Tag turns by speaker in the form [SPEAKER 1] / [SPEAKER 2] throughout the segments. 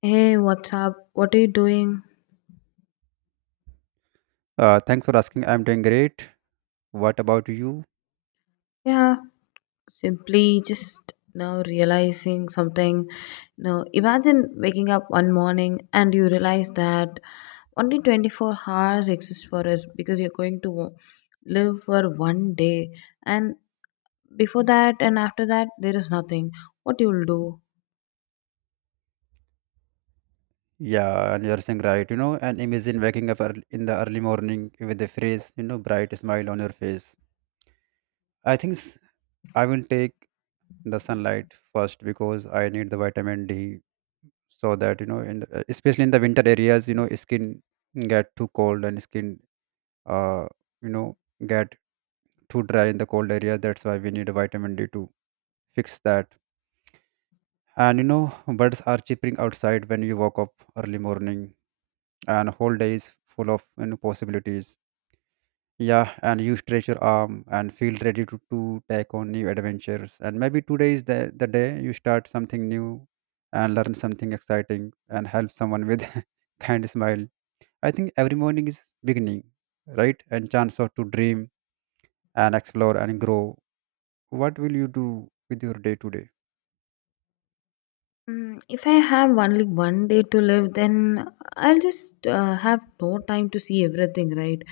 [SPEAKER 1] Hey, what's up? What are you doing?
[SPEAKER 2] Thanks for asking. I'm doing great. What about you?
[SPEAKER 1] Yeah, simply just now realizing something. Now, imagine waking up one morning and you realize that only 24 hours exist for us because you're going to live for 1 day, and before that and after that, there is nothing. What you'll do?
[SPEAKER 2] Yeah, and you're saying right, and imagine waking up early, in the early morning with a fresh, bright smile on your face. I think s- I will take the sunlight first because I need the vitamin D so that, in especially in the winter areas, skin get too cold and skin, uh, you know, get too dry in the cold areas. That's why we need vitamin D to fix that. And birds are chirping outside when you woke up early morning, and whole day is full of, possibilities. Yeah, and you stretch your arm and feel ready to take on new adventures. And maybe today is the day you start something new and learn something exciting and help someone with kind smile. I think every morning is beginning, right, and chance of to dream and explore and grow. What will you do with your day today?
[SPEAKER 1] Mm, if I have only 1 day to live, then I'll just have no time to see everything, right?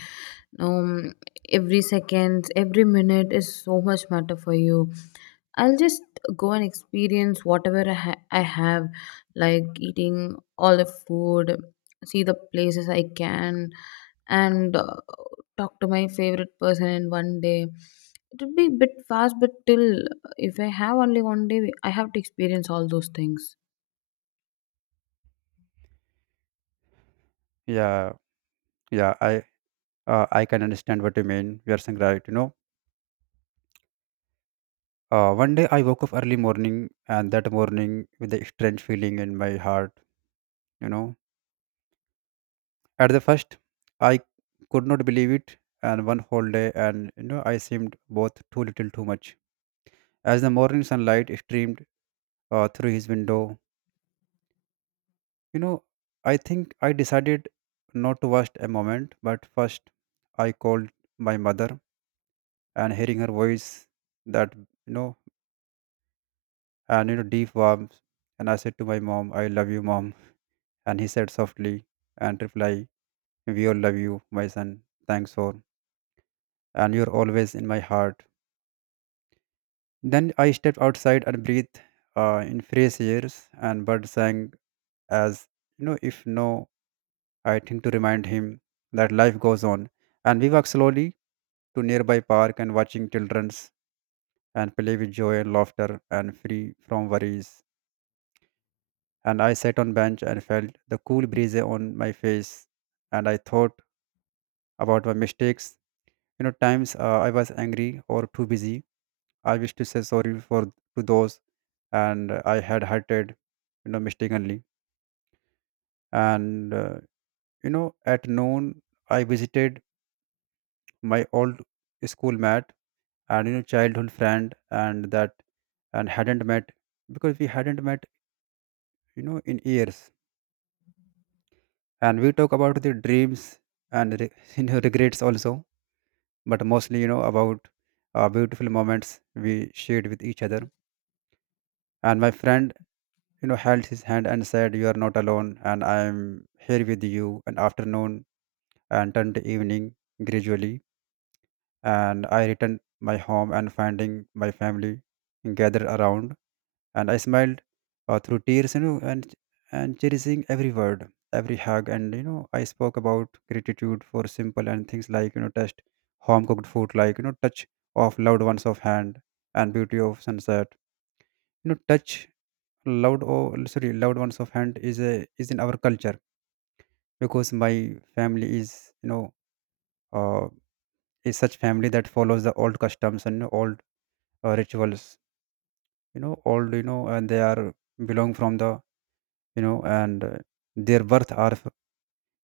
[SPEAKER 1] Um, every second, every minute is so much matter for you. I'll just go and experience whatever I have, like eating all the food, see the places I can, and talk to my favorite person in 1 day. It would be a bit fast, but till if I have only 1 day, I have to experience all those things.
[SPEAKER 2] Yeah, yeah, I can understand what you mean. You are saying right. One day I woke up early morning, and that morning with a strange feeling in my heart. You know, at the first, I could not believe it, and one whole day, and I seemed both too little, too much. As the morning sunlight streamed through his window, you know, I think I decided not to waste a moment. But first, I called my mother, and hearing her voice, that, you know, and, deep warmth, and I said to my mom, "I love you, mom." And he said softly and reply, "We all love you, my son. Thanks for. And you're always in my heart." Then I stepped outside and breathed in fresh airs, and birds sang as, if no, I think, to remind him that life goes on. And we walked slowly to nearby park and watching children's and play with joy and laughter and free from worries. And I sat on bench and felt the cool breeze on my face, and I thought about my mistakes, times I was angry or too busy. I wish to say sorry for, to those, and I had hurted, mistakenly. And at noon, I visited my old school mate, and childhood friend, and that, and hadn't met, because we hadn't met, in years. And we talk about the dreams and regrets also, but mostly, about beautiful moments we shared with each other. And my friend, held his hand and said, "You are not alone and I am here with you." And afternoon and turned to evening gradually, and I returned my home and finding my family gathered around. And I smiled through tears, and cherishing every word, every hug. And I spoke about gratitude for simple and things, like, taste home cooked food, like, touch of loved ones of hand, and beauty of sunset. Touch loud, or sorry, loud ones of hand is in our culture, because my family is, uh, is such family that follows the old customs and old rituals, old, and they are belong from the, and their birth are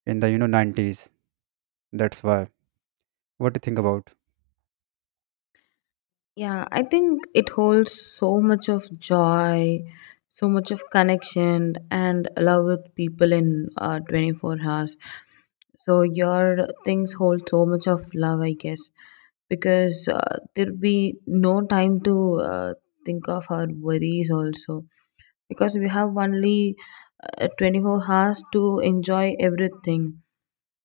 [SPEAKER 2] in the, 90s. That's why. What do you think about?
[SPEAKER 1] Yeah, I think it holds so much of joy, so much of connection and love with people in 24 hours. So your things hold so much of love, I guess, because there'll be no time to think of our worries also, because we have only 24 hours to enjoy everything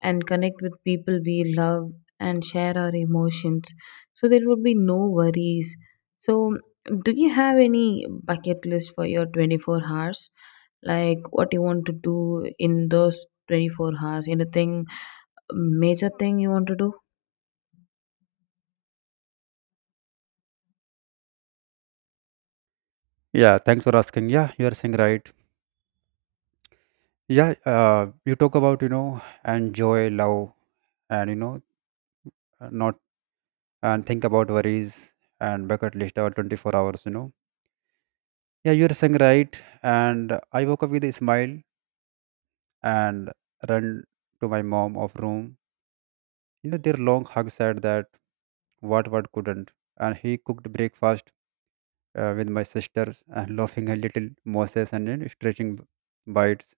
[SPEAKER 1] and connect with people we love and share our emotions. So there would be no worries. So, do you have any bucket list for your 24 hours? Like what you want to do in those 24 hours? Anything major thing you want to do?
[SPEAKER 2] Yeah, thanks for asking. Yeah, you are saying right. Yeah, you talk about, and joy love and, not, and think about worries and bucket list or 24 hours. Yeah, you're saying right. And I woke up with a smile and ran to my mom of room. Their long hug said that what couldn't. And he cooked breakfast with my sisters, and laughing a little Moses, and then stretching bites.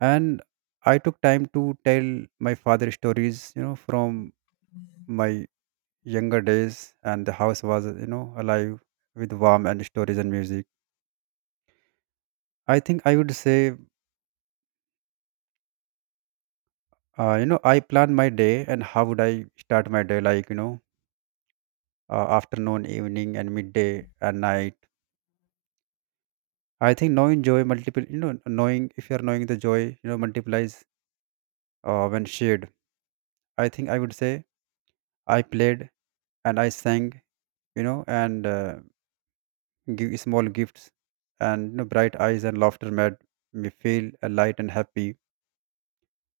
[SPEAKER 2] And I took time to tell my father stories, from my younger days, and the house was, alive with warmth and stories and music. I think I would say, I plan my day and how would I start my day, like, afternoon, evening, and midday and night. I think knowing joy multiple, knowing if you are knowing the joy, multiplies when shared. I think I would say, I played and I sang, and give small gifts. And bright eyes and laughter made me feel light and happy.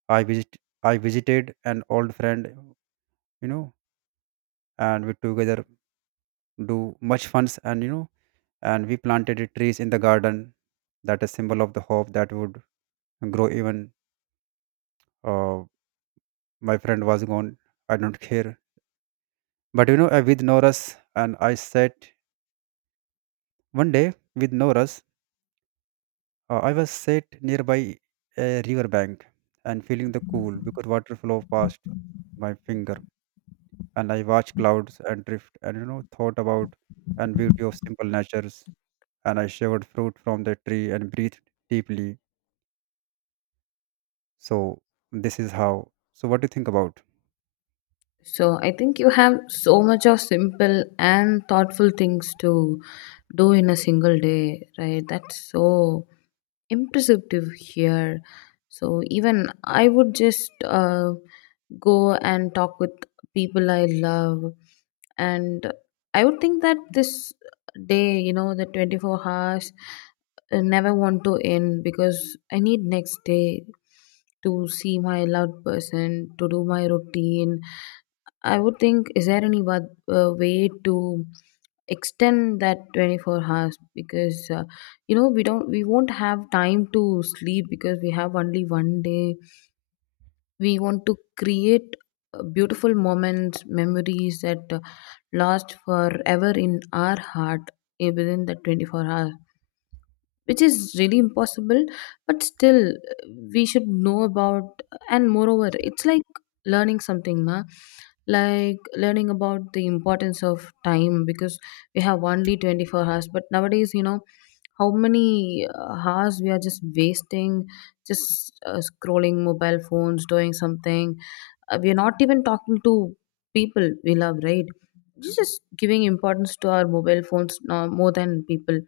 [SPEAKER 2] I visit, I visited an old friend, you know, and we together do much funs. And and we planted it trees in the garden that is symbol of the hope that would grow even, uh, my friend was gone. I don't care. But, with Norris, and I sat one day with Norris. I was sat nearby a river bank, and feeling the cool, because water flow past my finger. And I watched clouds and drift, and thought about and beauty of simple natures. And I shivered fruit from the tree and breathed deeply. So this is how. So what do you think about?
[SPEAKER 1] So, I think you have so much of simple and thoughtful things to do in a single day, right? That's so impressive here. So even I would just go and talk with people I love, and I would think that this day, you know, the 24 hours, never want to end because I need next day to see my loved person to do my routine. I would think, is there any way to extend that 24 hours, because you know, we won't have time to sleep because we have only 1 day. We want to create beautiful moments, memories that last forever in our heart, within the 24 hours, which is really impossible, but still, we should know about. And moreover, it's like learning something, na, like learning about the importance of time, because we have only 24 hours, but nowadays, you know, how many hours we are just wasting, just, scrolling mobile phones, doing something. We are not even talking to people we love, right? We just giving importance to our mobile phones now more than people,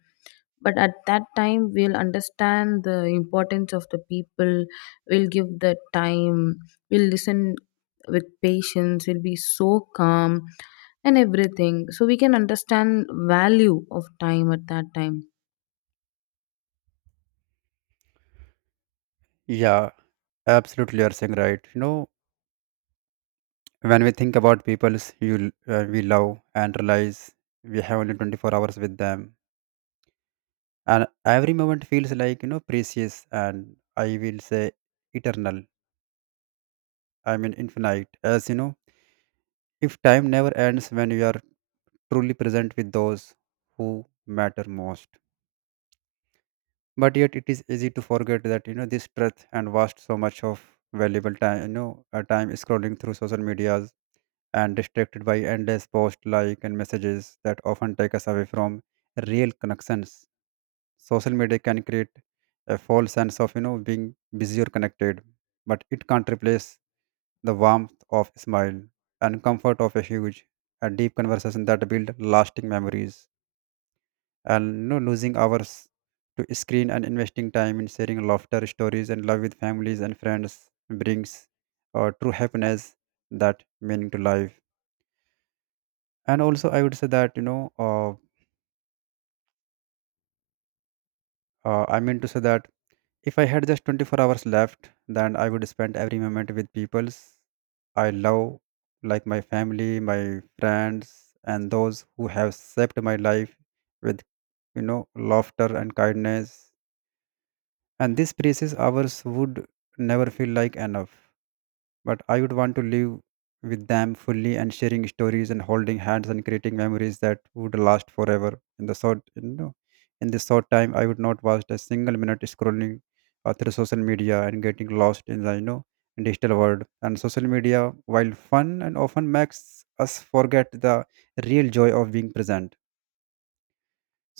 [SPEAKER 1] but at that time we'll understand the importance of the people. We'll give the time, we'll listen with patience, we'll be so calm and everything, so we can understand value of time at that time.
[SPEAKER 2] Yeah, absolutely, you are saying right. When we think about people you we love and realize we have only 24 hours with them, and every moment feels like, precious, and I will say eternal. I mean infinite, as you know, if time never ends when you are truly present with those who matter most. But yet it is easy to forget that, this breadth and vast so much of valuable time, time scrolling through social medias and distracted by endless post like and messages that often take us away from real connections. Social media can create a false sense of, being busy or connected, but it can't replace the warmth of a smile and comfort of a huge and deep conversation that build lasting memories. And no losing hours to screen and investing time in sharing laughter, stories, and love with families and friends brings true happiness that meaning to life. And also, I would say that, I mean to say that if I had just 24 hours left, then I would spend every moment with peoples I love, like my family, my friends, and those who have shaped my life with, laughter and kindness. And these precious hours would never feel like enough, but I would want to live with them fully and sharing stories and holding hands and creating memories that would last forever. In the short you know in this short time, I would not waste a single minute scrolling through social media and getting lost in the, digital world. And social media, while fun and often makes us forget the real joy of being present,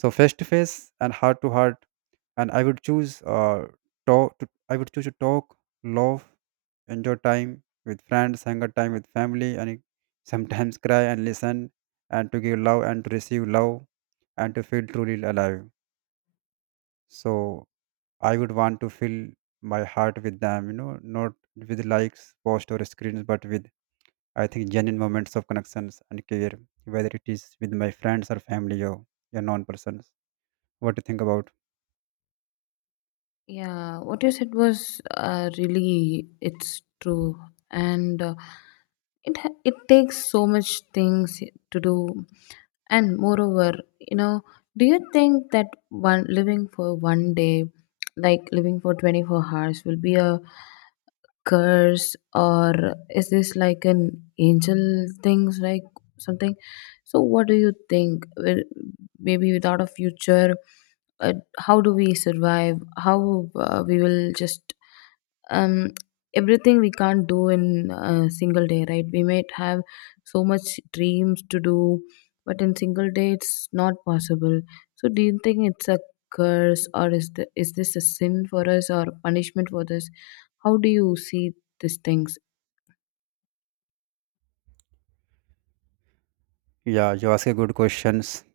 [SPEAKER 2] so face to face and heart to heart. And I would choose to talk, love, enjoy time with friends, hang out time with family, and sometimes cry and listen, and to give love and to receive love and to feel truly alive. So I would want to fill my heart with them, not with likes, posts, or screens, but with, I think, genuine moments of connections and care, whether it is with my friends or family or your non-persons. What do you think about?
[SPEAKER 1] Yeah, what you said was really it's true, and it takes so much things to do. And moreover, you know, do you think that one living for 1 day, like living for 24 hours, will be a curse, or is this like an angel things, like something? So what do you think? Maybe without a future, uh, how do we survive? How we will just, um, everything we can't do in a single day, right? We might have so much dreams to do, but in single day it's not possible. So do you think it's a curse, or is this a sin for us, or punishment for this? How do you see these things?
[SPEAKER 2] Yeah, you ask a good questions.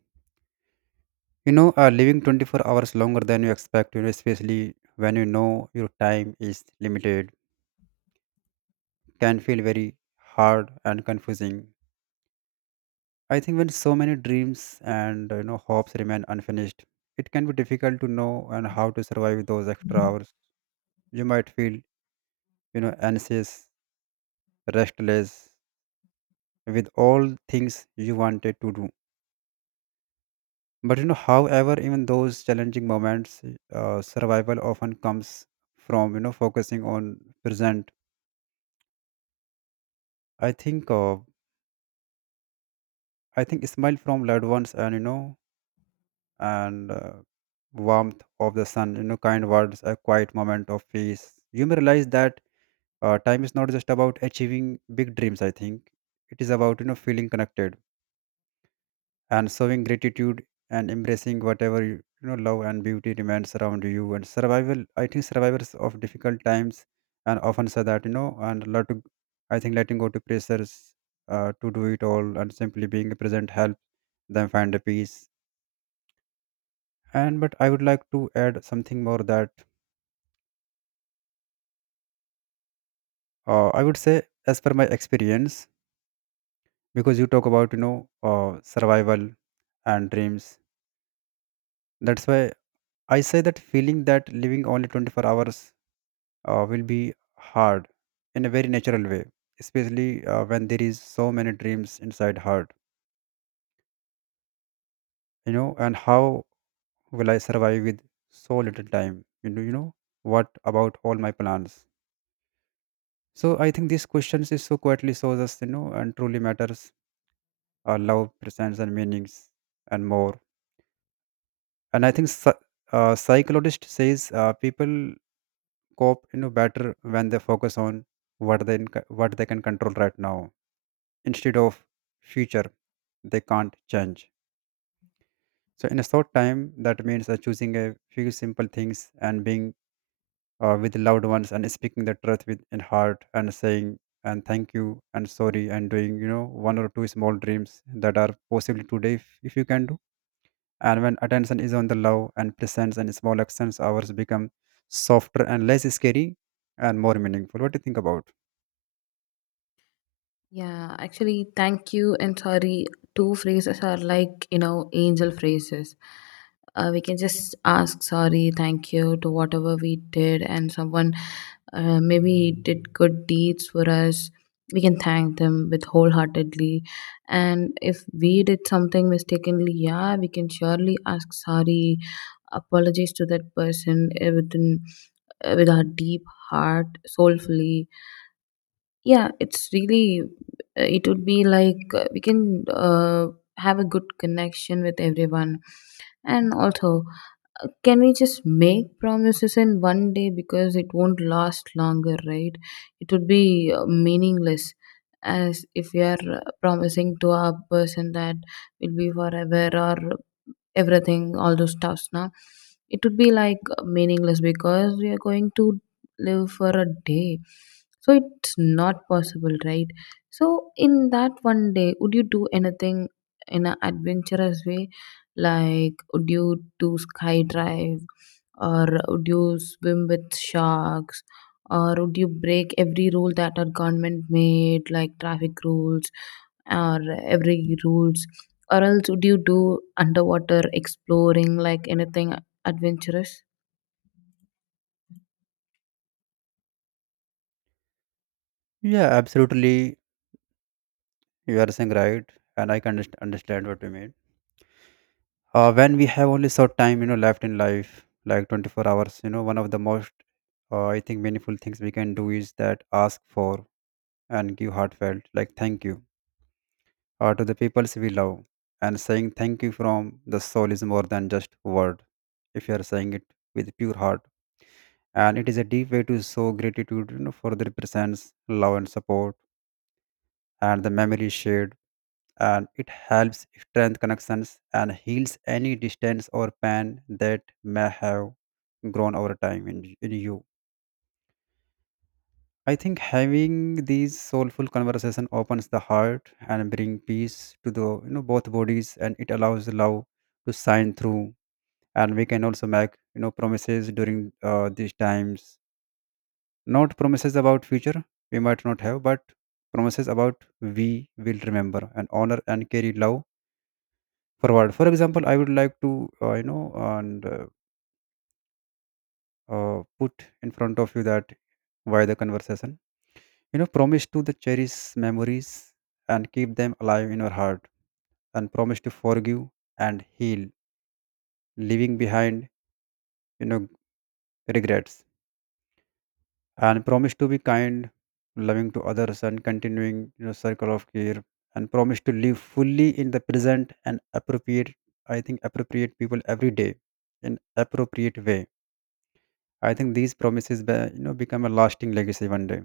[SPEAKER 2] Living 24 hours longer than you expect, especially when you know your time is limited, can feel very hard and confusing. I think when so many dreams and hopes remain unfinished, it can be difficult to know and how to survive those extra hours. You might feel, anxious, restless, with all things you wanted to do. But, however, even those challenging moments, survival often comes from focusing on present. I think uh, I think smile from loved ones, and and warmth of the sun, kind words, a quiet moment of peace. You may realize that, time is not just about achieving big dreams. I think it is about, feeling connected. And showing gratitude and embracing whatever you, you know love and beauty remains around you. And survival, I think survivors of difficult times and often say that and lot to, I think letting go to pressures to do it all and simply being present help them find a peace. And But I would like to add something more, that I would say as per my experience, because you talk about survival and dreams. That's why I say that feeling that living only 24 hours will be hard, in a very natural way, especially when there is so many dreams inside heart. You know, and how will I survive with so little time? You know, what about all my plans? So I think these questions is so quietly shows us, and truly matters our love, presence and meanings, and more. And I think psychologist says people cope, you know, better when they focus on what what they can control right now, instead of future they can't change. So in a short time, that means choosing a few simple things and being with loved ones and speaking the truth with in heart, and saying and thank you and sorry, and doing, you know, one or two small dreams that are possibly today, if you can do. And when attention is on the love and presence and small actions, ours become softer and less scary and more meaningful. What do you think about?
[SPEAKER 1] Yeah, actually thank you and sorry, two phrases are like, you know, angel phrases. We can just ask sorry, thank you to whatever we did and someone maybe did good deeds for us. We can thank them with wholeheartedly, and if we did something mistakenly, yeah, we can surely ask sorry, apologies to that person, with our deep heart, soulfully. Yeah, it's really, it would be like, we can have a good connection with everyone. And also, can we just make promises in 1 day, because it won't last longer, right? It would be meaningless, as if we are promising to our person that will be forever or everything, all those stuffs. Now it would be like meaningless, because we are going to live for a day. So it's not possible, right? So in that 1 day, would you do anything in an adventurous way? Like, would you do sky drive, or would you swim with sharks, or would you break every rule that our government made, like traffic rules, or every rules, or else would you do underwater exploring, like anything adventurous?
[SPEAKER 2] Yeah, absolutely. You are saying right, and I can understand what you mean. When we have only short time, you know, left in life, like 24 hours, you know, one of the most I think meaningful things we can do is that ask for and give heartfelt like thank you to the peoples we love. And saying thank you from the soul is more than just word, if you are saying it with pure heart. And it is a deep way to show gratitude, you know, for the represents love and support and the memory shared. And it helps strengthen connections and heals any distance or pain that may have grown over time in you. I think having these soulful conversation opens the heart and bring peace to the, you know, both bodies, and it allows love to shine through. And we can also make, you know, promises during these times. Not promises about future we might not have, but promises about we will remember and honor and carry love forward. For example, I would like to, you know, and put in front of you that why the conversation, you know, promise to the cherish memories and keep them alive in your heart, and promise to forgive and heal, leaving behind, you know, regrets, and promise to be kind, loving to others, and continuing, you know, circle of care, and promise to live fully in the present and appropriate, I think, appropriate people every day in appropriate way. I think these promises, you know, become a lasting legacy one day,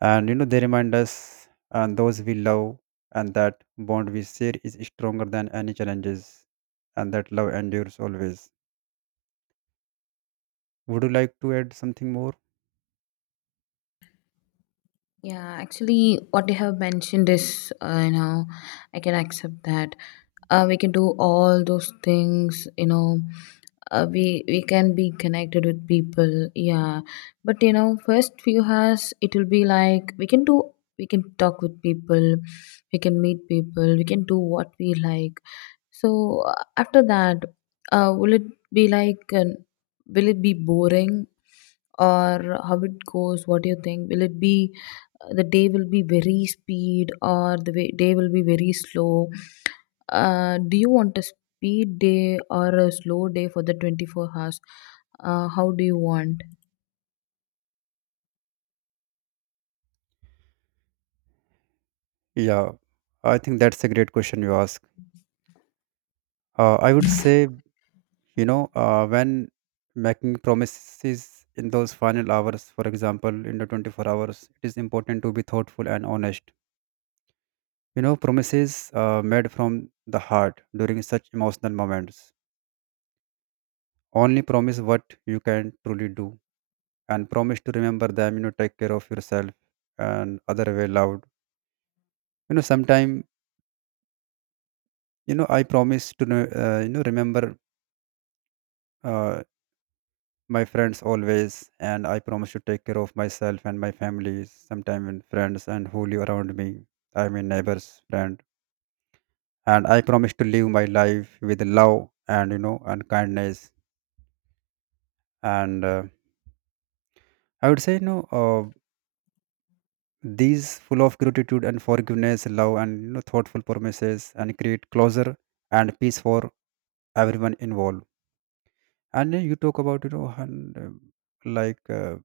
[SPEAKER 2] and you know they remind us and those we love, and that bond we share is stronger than any challenges, and that love endures always. Would you like to add something more?
[SPEAKER 1] Yeah, actually what you have mentioned is, you know, I can accept that, we can do all those things, you know. We can be connected with people, yeah, but you know, first few hours it will be like, we can do, we can talk with people, we can meet people, we can do what we like. So after that, uh, will it be like an, will it be boring, or how it goes? What do you think? Will it be, the day will be very speed, or day will be very slow? Do you want a speed day or a slow day for the 24 hours? How do you want?
[SPEAKER 2] Yeah, I think that's a great question you ask. I would say, when making promises in those final hours, for example, in the 24 hours, it is important to be thoughtful and honest. You know, promises made from the heart during such emotional moments. Only promise what you can truly do, and promise to remember them, you know, take care of yourself and other way loud. You know, sometime, I promise to, know, remember uh, my friends always, and I promise to take care of myself and my family, sometime and friends and who live around me. I mean, neighbors, friend. And I promise to live my life with love and, you know, and kindness, and I would say, these full of gratitude and forgiveness, love, and, you know, thoughtful promises, and create closure and peace for everyone involved. And you talk about, you know, and, like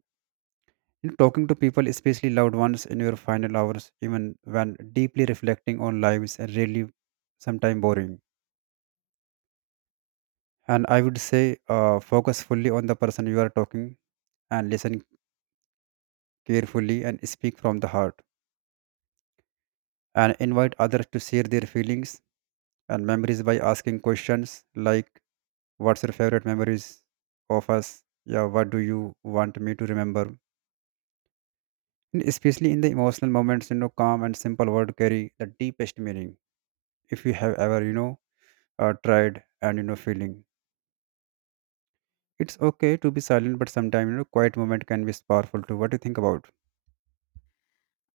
[SPEAKER 2] you know, talking to people, especially loved ones, in your final hours, even when deeply reflecting on lives, and really sometimes boring. And I would say, focus fully on the person you are talking, and listen carefully, and speak from the heart, and invite others to share their feelings and memories by asking questions like, what's your favorite memories of us? Yeah, what do you want me to remember? And especially in the emotional moments, you know, calm and simple word carry the deepest meaning. If you have ever, tried, and you know feeling, it's okay to be silent. But sometimes, you know, quiet moment can be powerful too. What do you think about?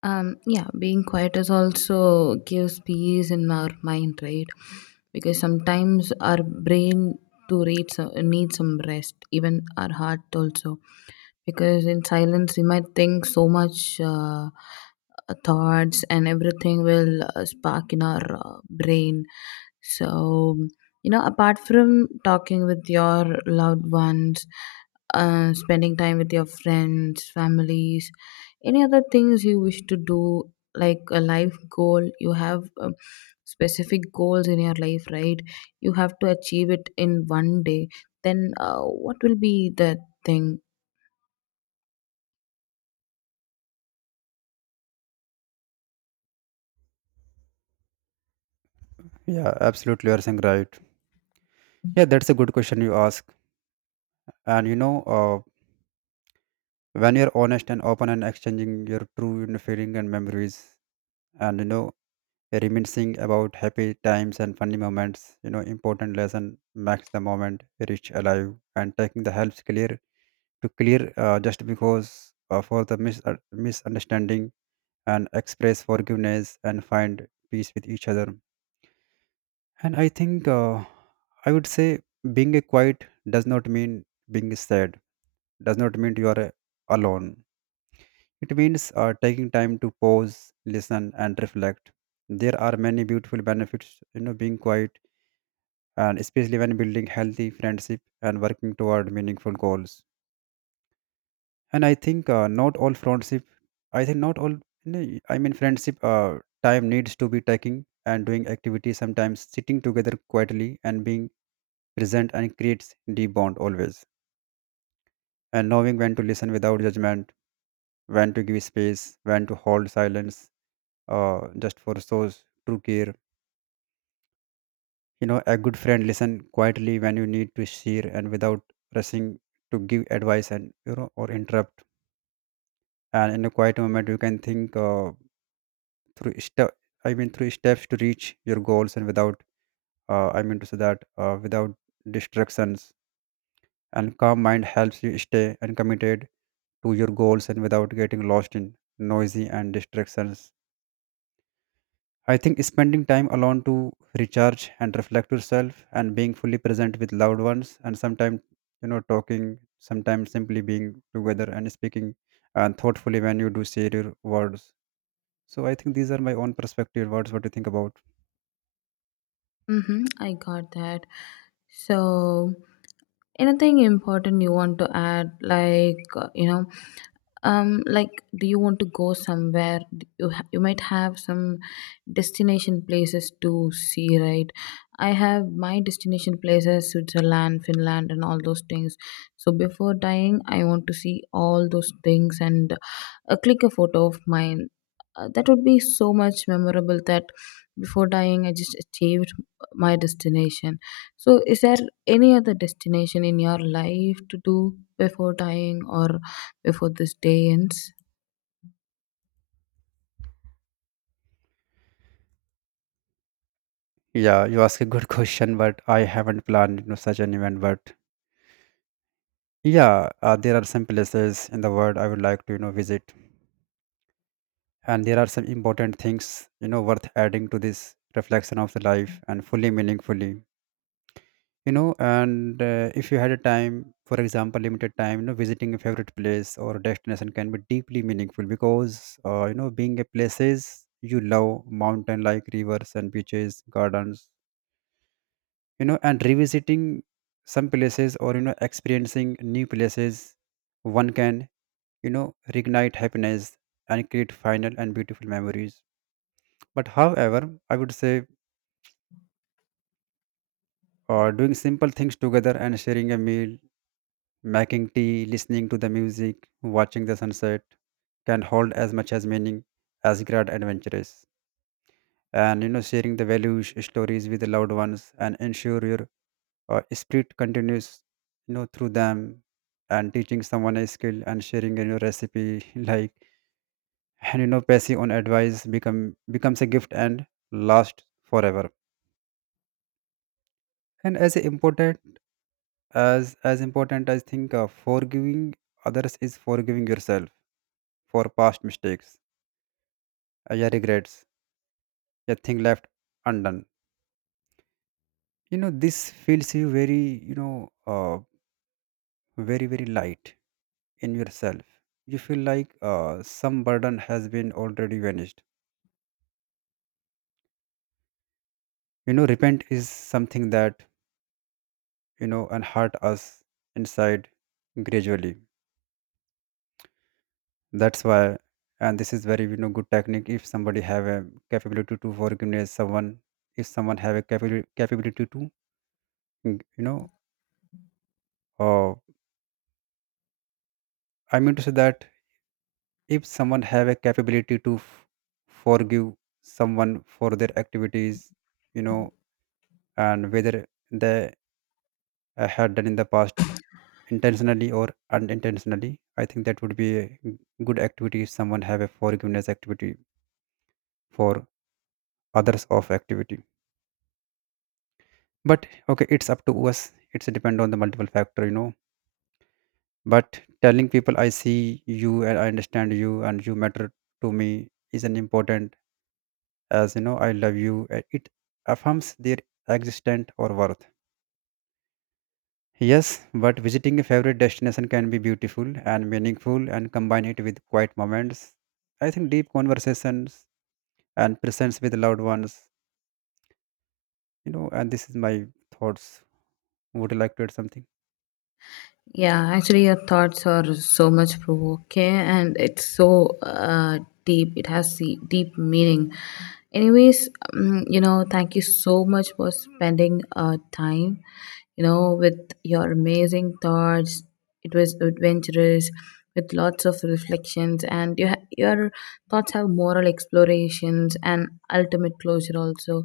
[SPEAKER 1] Um, yeah, being quiet is also gives peace in our mind, right? Because sometimes our brain needs some rest, even our heart also, because in silence we might think so much thoughts, and everything will spark in our brain. So, you know, apart from talking with your loved ones, spending time with your friends, families, any other things you wish to do? Like a life goal you have, specific goals in your life, right? You have to achieve it in 1 day, then what will be the thing?
[SPEAKER 2] Yeah, absolutely. You're saying right. Yeah, that's a good question you ask. And you know, uh, when you're honest and open and exchanging your true, you know, feeling and memories, and, you know, reminiscing about happy times and funny moments, you know, important lesson makes the moment rich alive. And taking the helps clear to clear, just because for the mis- misunderstanding, and express forgiveness and find peace with each other. And I think, I would say being a quiet does not mean being sad, does not mean you are, alone. It means taking time to pause, listen and reflect. There are many beautiful benefits, you know, being quiet, and especially when building healthy friendship and working toward meaningful goals. And I think not all friendship, I think not all, no, I mean friendship time needs to be taking and doing activities. Sometimes sitting together quietly and being present and creates deep bond always. And knowing when to listen without judgment, when to give space, when to hold silence, just for shows true care. You know, a good friend listen quietly when you need to share, and without rushing to give advice, and, you know, or interrupt. And in a quiet moment, you can think through step. Through steps to reach your goals, and without. I mean to say that without distractions and calm mind helps you stay and committed to your goals, and without getting lost in noisy and distractions. I think spending time alone to recharge and reflect yourself, and being fully present with loved ones, and sometimes, you know, talking, sometimes simply being together and speaking and thoughtfully when you do share your words. So I think these are my own perspective words. What do you think about?
[SPEAKER 1] Mm-hmm, I got that. So, anything important you want to add? Like, you know, like, do you want to go somewhere? You you might have some destination places to see, right? I have my destination places, Switzerland, Finland, and all those things. So before dying I want to see all those things, and click a photo of mine. That would be so much memorable that before dying I just achieved my destination. So is there any other destination in your life to do before dying, or before this day ends?
[SPEAKER 2] Yeah, you ask a good question, but I haven't planned, you know, such an event. But yeah, there are some places in the world I would like to, you know, visit, and there are some important things, you know, worth adding to this reflection of the life and fully meaningfully. You know, and if you had a time, for example, limited time, you know, visiting a favorite place or destination can be deeply meaningful, because you know, being a places you love, mountain like rivers and beaches, gardens, you know, and revisiting some places, or, you know, experiencing new places, one can, you know, reignite happiness and create final and beautiful memories. But however, I would say, doing simple things together and sharing a meal, making tea, listening to the music, watching the sunset can hold as much as meaning as grand adventures. And, you know, sharing the values, stories with the loved ones, and ensure your spirit continues, you know, through them. And teaching someone a skill and sharing a new recipe, like, and, you know, passing on advice becomes a gift and lasts forever. And as important as important, I think forgiving others is forgiving yourself for past mistakes, yeah, regrets, your thing left undone. You know, this feels you very, you know uh, very, very light in yourself. You feel like, some burden has been already vanished. You know, repent is something that, you know, and us inside gradually. That's why. And this is very, you know, good technique. If somebody have a capability to forgiveness someone, if someone have a capability to, you know uh, I mean to say that, if someone have a capability to forgive someone for their activities, you know, and whether they had done in the past intentionally or unintentionally, I think that would be a good activity if someone have a forgiveness activity for others of activity. But okay, it's up to us, it's depend on the multiple factor, you know. But telling people, I see you and I understand you and you matter to me, is an important as, you know, I love you. It affirms their existence or worth. Yes, but visiting a favorite destination can be beautiful and meaningful, and combine it with quiet moments, I think, deep conversations and presence with loved ones. You know, and this is my thoughts. Would you like to add something?
[SPEAKER 1] Yeah, actually, your thoughts are so much provoking, and it's so deep. It has the deep meaning. Anyways, you know, thank you so much for spending time, you know, with your amazing thoughts. It was adventurous, with lots of reflections, and your thoughts have moral explorations and ultimate closure also.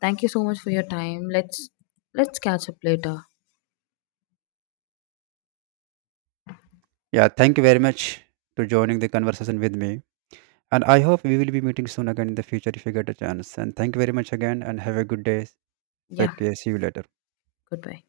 [SPEAKER 1] Thank you so much for your time. Let's catch up later.
[SPEAKER 2] Yeah, thank you very much to joining the conversation with me, and I hope we will be meeting soon again in the future if you get a chance. And thank you very much again and have a good day.
[SPEAKER 1] Yeah.
[SPEAKER 2] Take care, see you later.
[SPEAKER 1] Goodbye.